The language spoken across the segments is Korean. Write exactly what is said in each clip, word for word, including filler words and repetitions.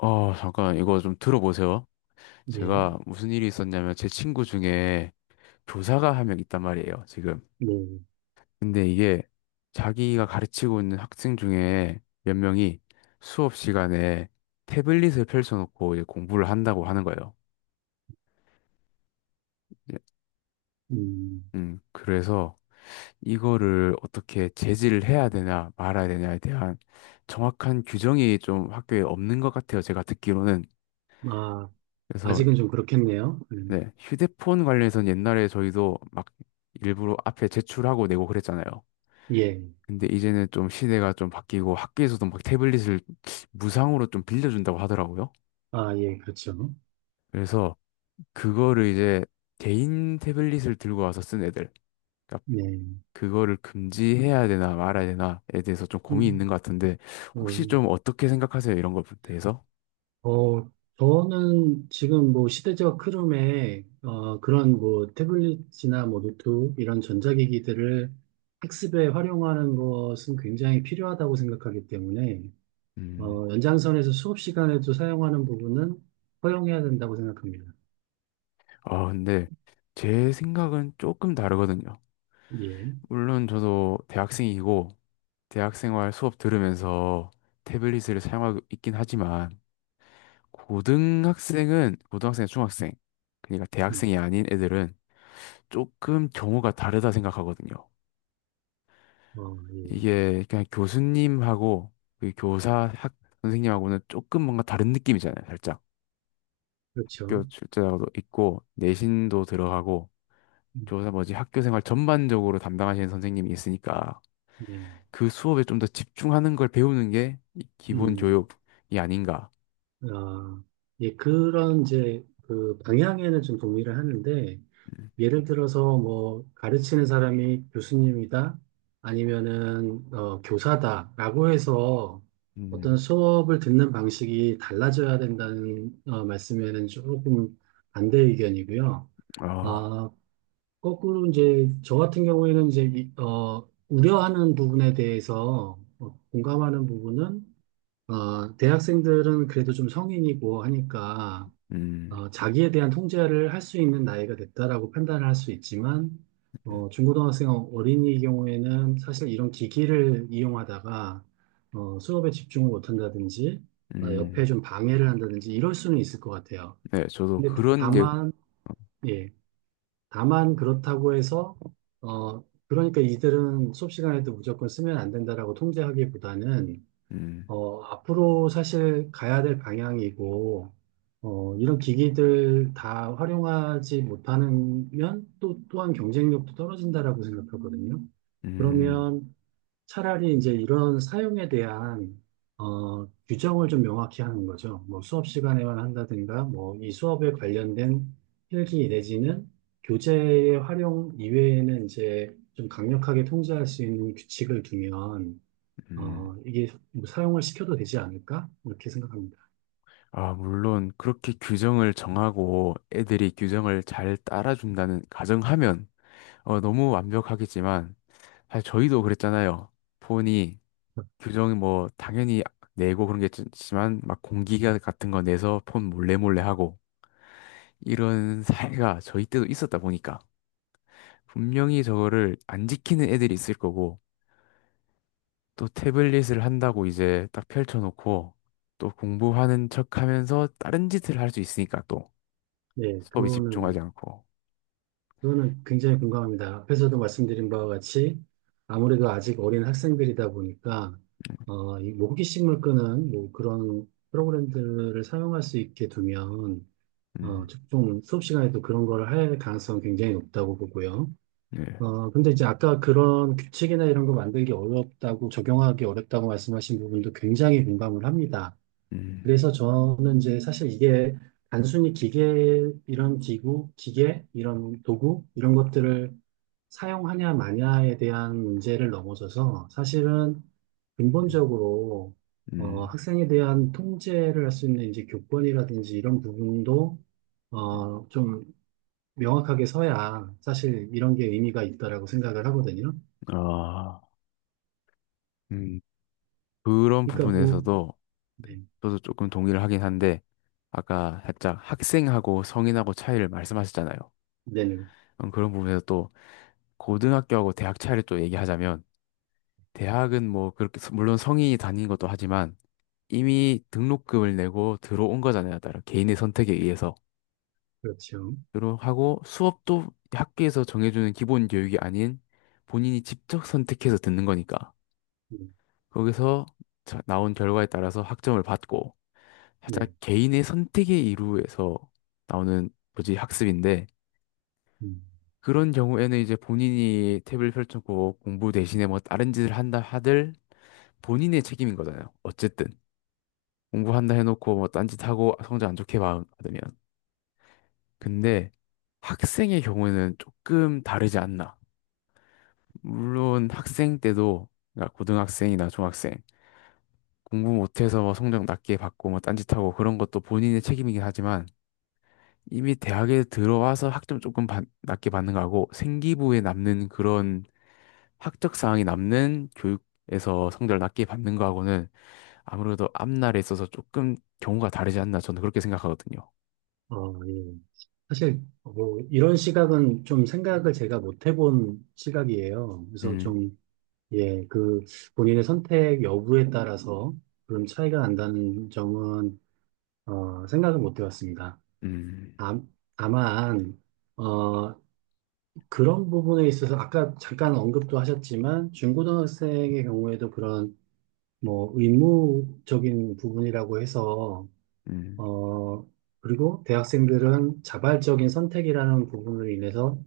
어, 잠깐, 이거 좀 들어보세요. 예, 제가 무슨 일이 있었냐면, 제 친구 중에 교사가 한 명 있단 말이에요, 지금. 예. 근데 이게 자기가 가르치고 있는 학생 중에 몇 명이 수업 시간에 태블릿을 펼쳐놓고 이제 공부를 한다고 하는 거예요. 예. 음. 음, 그래서 이거를 어떻게 제지를 해야 되나 말아야 되냐에 대한 정확한 규정이 좀 학교에 없는 것 같아요, 제가 듣기로는. 아, 그래서 아직은 좀 그렇겠네요. 음. 네, 휴대폰 관련해서는 옛날에 저희도 막 일부러 앞에 제출하고 내고 그랬잖아요. 예, 예. 근데 이제는 좀 시대가 좀 바뀌고 학교에서도 막 태블릿을 무상으로 좀 빌려준다고 하더라고요. 아, 예, 그렇죠. 그래서 그거를 이제 개인 태블릿을 들고 와서 쓴 애들, 그러니까 예. 그거를 금지해야 되나 말아야 되나에 대해서 좀 고민이 음, 있는 것 같은데 혹시 음, 좀 어떻게 생각하세요? 이런 것에 대해서? 어, 저는 지금 뭐 시대적 흐름에, 어, 그런 뭐 태블릿이나 뭐 노트 이런 전자기기들을 학습에 활용하는 것은 굉장히 필요하다고 생각하기 때문에, 음, 어, 연장선에서 수업 시간에도 사용하는 부분은 허용해야 된다고 생각합니다. 아, 근데 제 생각은 조금 다르거든요. 예. 물론 저도 대학생이고 대학생활 수업 들으면서 태블릿을 사용하고 있긴 하지만 고등학생은 고등학생, 중학생 그러니까 음, 대학생이 아닌 애들은 조금 경우가 다르다 생각하거든요. 어, 예, 이게 그냥 교수님하고 그 교사 학 선생님하고는 조금 뭔가 다른 느낌이잖아요. 살짝 학교 그렇죠. 출제자도 있고 내신도 들어가고 음. 교사 뭐지 학교 생활 전반적으로 담당하시는 선생님이 있으니까 예. 그 수업에 좀 더 집중하는 걸 배우는 게이 기본 음. 교육이 아닌가. 아, 예, 그런 이제 그 방향에는 좀 동의를 하는데, 음. 예를 들어서 뭐 가르치는 사람이 교수님이다, 아니면은 어, 교사다라고 해서 어떤 음. 수업을 듣는 방식이 달라져야 된다는 어, 말씀에는 조금 반대 의견이고요. 아. 아, 거꾸로 이제 저 같은 경우에는 이제 이- 어, 우려하는 부분에 대해서 어, 공감하는 부분은 어, 대학생들은 그래도 좀 성인이고 하니까 음. 어, 자기에 대한 통제를 할 수 있는 나이가 됐다라고 판단을 할 수 있지만 어, 중고등학생 어린이의 경우에는 사실 이런 기기를 이용하다가 어, 수업에 집중을 못한다든지 어, 옆에 음. 좀 방해를 한다든지 이럴 수는 있을 것 같아요. 네, 저도 근데 그런 게, 다만 예, 다만 그렇다고 해서 어, 그러니까 이들은 수업 시간에도 무조건 쓰면 안 된다라고 통제하기보다는 음. 어, 앞으로 사실 가야 될 방향이고, 어, 이런 기기들 다 활용하지 못하면 또 또한 경쟁력도 떨어진다라고 생각하거든요. 음. 그러면 차라리 이제 이런 사용에 대한 어, 규정을 좀 명확히 하는 거죠. 뭐 수업 시간에만 한다든가, 뭐 이 수업에 관련된 필기 내지는 교재의 활용 이외에는 이제 좀 강력하게 통제할 수 있는 규칙을 두면 음. 어, 이게 뭐 사용을 시켜도 되지 않을까? 이렇게 생각합니다. 아. 물론 그렇게 규정을 정하고 애들이 규정을 잘 따라준다는 가정하면 어, 너무 완벽하겠지만 사실 저희도 그랬잖아요. 폰이 규정 뭐 당연히 내고 그런 게 있지만 막 공기가 같은 거 내서 폰 몰래 몰래 하고 이런 사례가 저희 때도 있었다 보니까 분명히 저거를 안 지키는 애들이 있을 거고 또 태블릿을 한다고 이제 딱 펼쳐놓고 또 공부하는 척 하면서 다른 짓을 할 수 있으니까 또 네, 수업에 그거는, 집중하지 않고. 그거는 굉장히 공감합니다. 앞에서도 말씀드린 바와 같이 아무래도 아직 어린 학생들이다 보니까, 음. 어, 이뭐 호기심을 끄는 뭐 그런 프로그램들을 사용할 수 있게 두면, 어, 음. 좀 수업 시간에도 그런 걸 할 가능성이 굉장히 높다고 보고요. 네. 어, 근데 이제 아까 그런 규칙이나 이런 거 만들기 어렵다고, 적용하기 어렵다고 말씀하신 부분도 굉장히 공감을 합니다. 음. 그래서 저는 이제 사실 이게 단순히 기계, 이런 기구, 기계, 이런 도구, 이런 것들을 사용하냐 마냐에 대한 문제를 넘어서서 사실은 음. 근본적으로 어, 음. 학생에 대한 통제를 할 수 있는 이제 교권이라든지 이런 부분도 음. 어, 좀 명확하게 서야 사실 이런 게 의미가 있다라고 생각을 하거든요. 아. 음. 그런 그러니까 뭐, 부분에서도 네, 저도 조금 동의를 하긴 한데 아까 살짝 학생하고 성인하고 차이를 말씀하셨잖아요. 네, 네, 음, 그런 부분에서 또 고등학교하고 대학 차이를 또 얘기하자면, 대학은 뭐 그렇게, 서- 물론 성인이 다니는 것도 하지만, 이미 등록금을 내고 들어온 거잖아요. 따라 개인의 선택에 의해서. 그렇죠. 들어하고 수업도 학교에서 정해주는 기본 교육이 아닌 본인이 직접 선택해서 듣는 거니까. 네, 거기서 자- 나온 결과에 따라서 학점을 받고, 네. 살짝 개인의 선택의 이루에서 나오는 뭐지 학습인데 음. 그런 경우에는 이제 본인이 탭을 펼쳤고 공부 대신에 뭐 다른 짓을 한다 하들 본인의 책임인 거잖아요. 어쨌든 공부한다 해놓고 뭐 딴짓하고 성적 안 좋게 받- 받으면. 근데 학생의 경우에는 조금 다르지 않나. 물론 학생 때도 그러니까 고등학생이나 중학생 공부 못해서 뭐 성적 낮게 받고 뭐 딴짓하고 그런 것도 본인의 책임이긴 하지만 이미 대학에 들어와서 학점 조금 받- 낮게 받는 거하고 생기부에 남는 그런 학적 사항이 남는 교육에서 성적을 낮게 받는 거하고는 아무래도 앞날에 있어서 조금 경우가 다르지 않나 저는 그렇게 생각하거든요. 어, 예. 사실 뭐 이런 시각은 좀 생각을 제가 못 해본 시각이에요. 그래서 음. 좀, 예, 그 본인의 선택 여부에 따라서 그런 차이가 난다는 점은 어, 생각을 못 해봤습니다. 음. 다, 다만 어, 그런 부분에 있어서 아까 잠깐 언급도 하셨지만 중고등학생의 경우에도 그런 뭐 의무적인 부분이라고 해서 음. 어, 그리고 대학생들은 자발적인 선택이라는 부분으로 인해서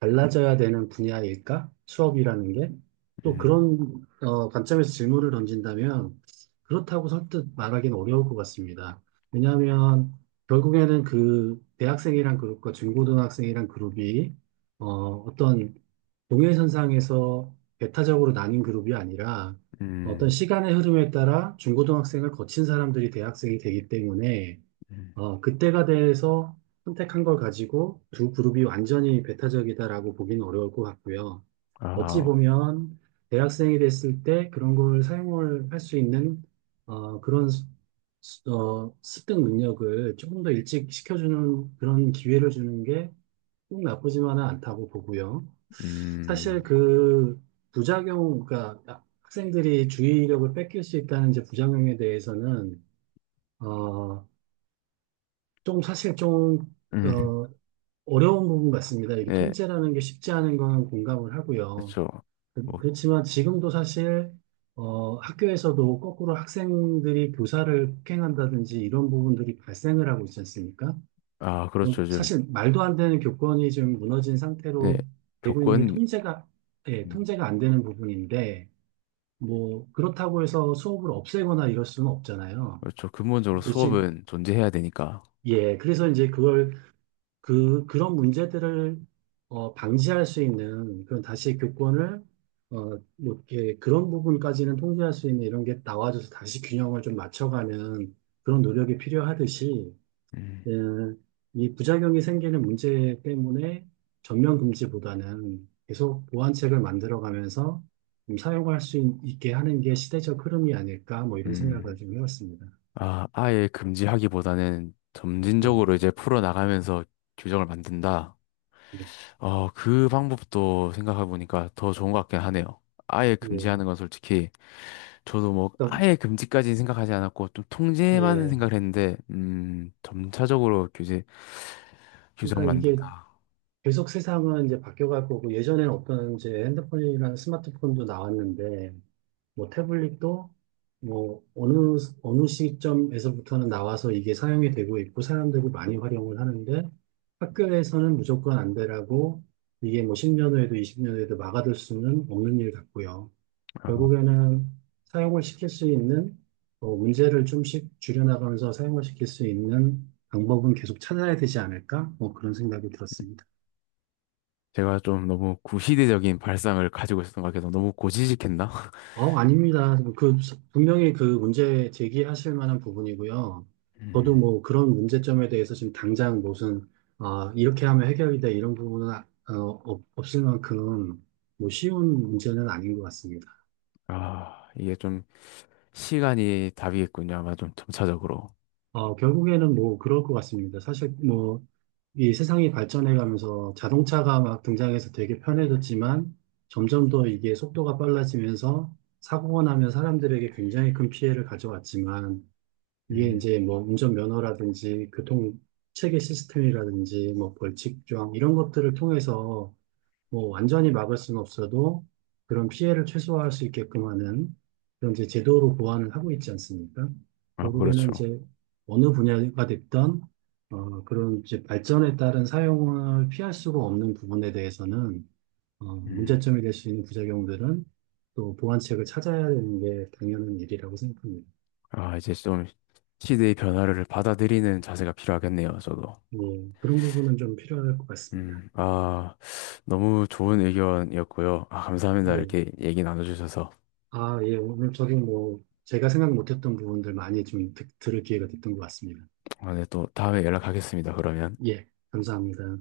달라져야 되는 분야일까? 수업이라는 게? 또 음. 그런 어, 관점에서 질문을 던진다면 그렇다고 설득 말하기는 어려울 것 같습니다. 왜냐하면 결국에는 그 대학생이란 그룹과 중고등학생이란 그룹이 어, 어떤 동일선상에서 배타적으로 나뉜 그룹이 아니라 어떤 음. 시간의 흐름에 따라 중고등학생을 거친 사람들이 대학생이 되기 때문에 음. 어, 그때가 돼서 선택한 걸 가지고 두 그룹이 완전히 배타적이다라고 보기는 어려울 것 같고요. 어찌 아. 보면 대학생이 됐을 때 그런 걸 사용을 할 수 있는 어, 그런 수- 수- 어, 습득 능력을 조금 더 일찍 시켜주는 그런 기회를 주는 게 꼭 나쁘지만은 않다고 보고요. 사실 음. 그 부작용, 그러니까 아, 학생들이 주의력을 뺏길 수 있다는 이제 부작용에 대해서는 어, 좀 사실 좀 음. 어, 어려운 부분 같습니다. 이게 네, 통제라는 게 쉽지 않은 건 공감을 하고요. 그렇죠. 그- 뭐. 그렇지만 지금도 사실 어, 학교에서도 거꾸로 학생들이 교사를 폭행한다든지 이런 부분들이 발생을 하고 있지 않습니까? 아, 어, 그렇죠. 요즘. 사실 말도 안 되는 교권이 지금 무너진 네. 상태로 되고 있는 게 교권. 통제가 예, 음. 통제가 안 되는 부분인데 뭐 그렇다고 해서 수업을 없애거나 이럴 수는 없잖아요. 그렇죠. 근본적으로 그렇지. 수업은 존재해야 되니까. 예, 그래서 이제 그걸 그, 그런 문제들을 어, 방지할 수 있는 그런 다시 교권을 어, 뭐 이렇게 그런 부분까지는 통제할 수 있는 이런 게 나와줘서 다시 균형을 좀 맞춰가는 그런 노력이 필요하듯이 음. 예, 이 부작용이 생기는 문제 때문에 전면 금지보다는 계속 보완책을 만들어가면서 좀 사용할 수 있- 있게 하는 게 시대적 흐름이 아닐까 뭐 이런 생각을 음. 좀 해봤습니다. 아, 아예 금지하기보다는 예, 점진적으로 이제 풀어나가면서 규정을 만든다. 예. 어, 그 방법도 생각해보니까 더 좋은 것 같긴 하네요. 아예 예. 금지하는 건 솔직히 저도 뭐 그러니까, 아예 금지까지 생각하지 않았고 좀 통제만 예. 생각을 했는데 음, 점차적으로 규제 규정 그러니까 이게 만든다. 계속 세상은 이제 바뀌어갈 거고 예전에는 없던 이제 핸드폰이라는 스마트폰도 나왔는데 뭐 태블릿도 뭐 어느 어느 시점에서부터는 나와서 이게 사용이 되고 있고 사람들이 많이 활용을 하는데 학교에서는 무조건 안 되라고 이게 뭐 십 년 후에도 이십 년 후에도 막아둘 수는 없는 일 같고요. 아, 결국에는 사용을 시킬 수 있는 어, 문제를 좀씩 줄여나가면서 사용을 시킬 수 있는 방법은 계속 찾아야 되지 않을까? 뭐 그런 생각이 들었습니다. 제가 좀 너무 구시대적인 발상을 가지고 있었던 것 같아서 너무 고지식했나? 어, 아닙니다. 그, 분명히 그 문제 제기하실 만한 부분이고요. 저도 음. 뭐 그런 문제점에 대해서 지금 당장 무슨, 아, 이렇게 하면 해결이 돼, 이런 부분은, 아- 어, 없- 없을 만큼 뭐 쉬운 문제는 아닌 것 같습니다. 아, 이게 좀 시간이 답이겠군요. 아마 좀 점차적으로. 어, 결국에는 뭐 그럴 것 같습니다. 사실 뭐 이 세상이 발전해 가면서 자동차가 막 등장해서 되게 편해졌지만 점점 더 이게 속도가 빨라지면서 사고가 나면 사람들에게 굉장히 큰 피해를 가져왔지만 이게 음. 이제 뭐 운전면허라든지 교통체계 시스템이라든지 뭐 벌칙조항 이런 것들을 통해서 뭐 완전히 막을 수는 없어도 그런 피해를 최소화할 수 있게끔 하는 그런 이제 제도로 보완을 하고 있지 않습니까? 아, 결국에는 그렇죠. 이제 어느 분야가 됐던 어, 그런 이제 발전에 따른 사용을 피할 수가 없는 부분에 대해서는 어, 음. 문제점이 될 수 있는 부작용들은 또 보완책을 찾아야 되는 게 당연한 일이라고 생각합니다. 아, 이제 좀 시대의 변화를 받아들이는 자세가 필요하겠네요, 저도. 예, 그런 부분은 좀 필요할 것 같습니다. 음. 아, 너무 좋은 의견이었고요. 아, 감사합니다. 예. 이렇게 얘기 나눠주셔서. 아, 예, 오늘 저도 뭐, 제가 생각 못했던 부분들 많이 좀 드- 들을 기회가 됐던 것 같습니다. 아, 네, 또 다음에 연락하겠습니다, 그러면. 예, 감사합니다.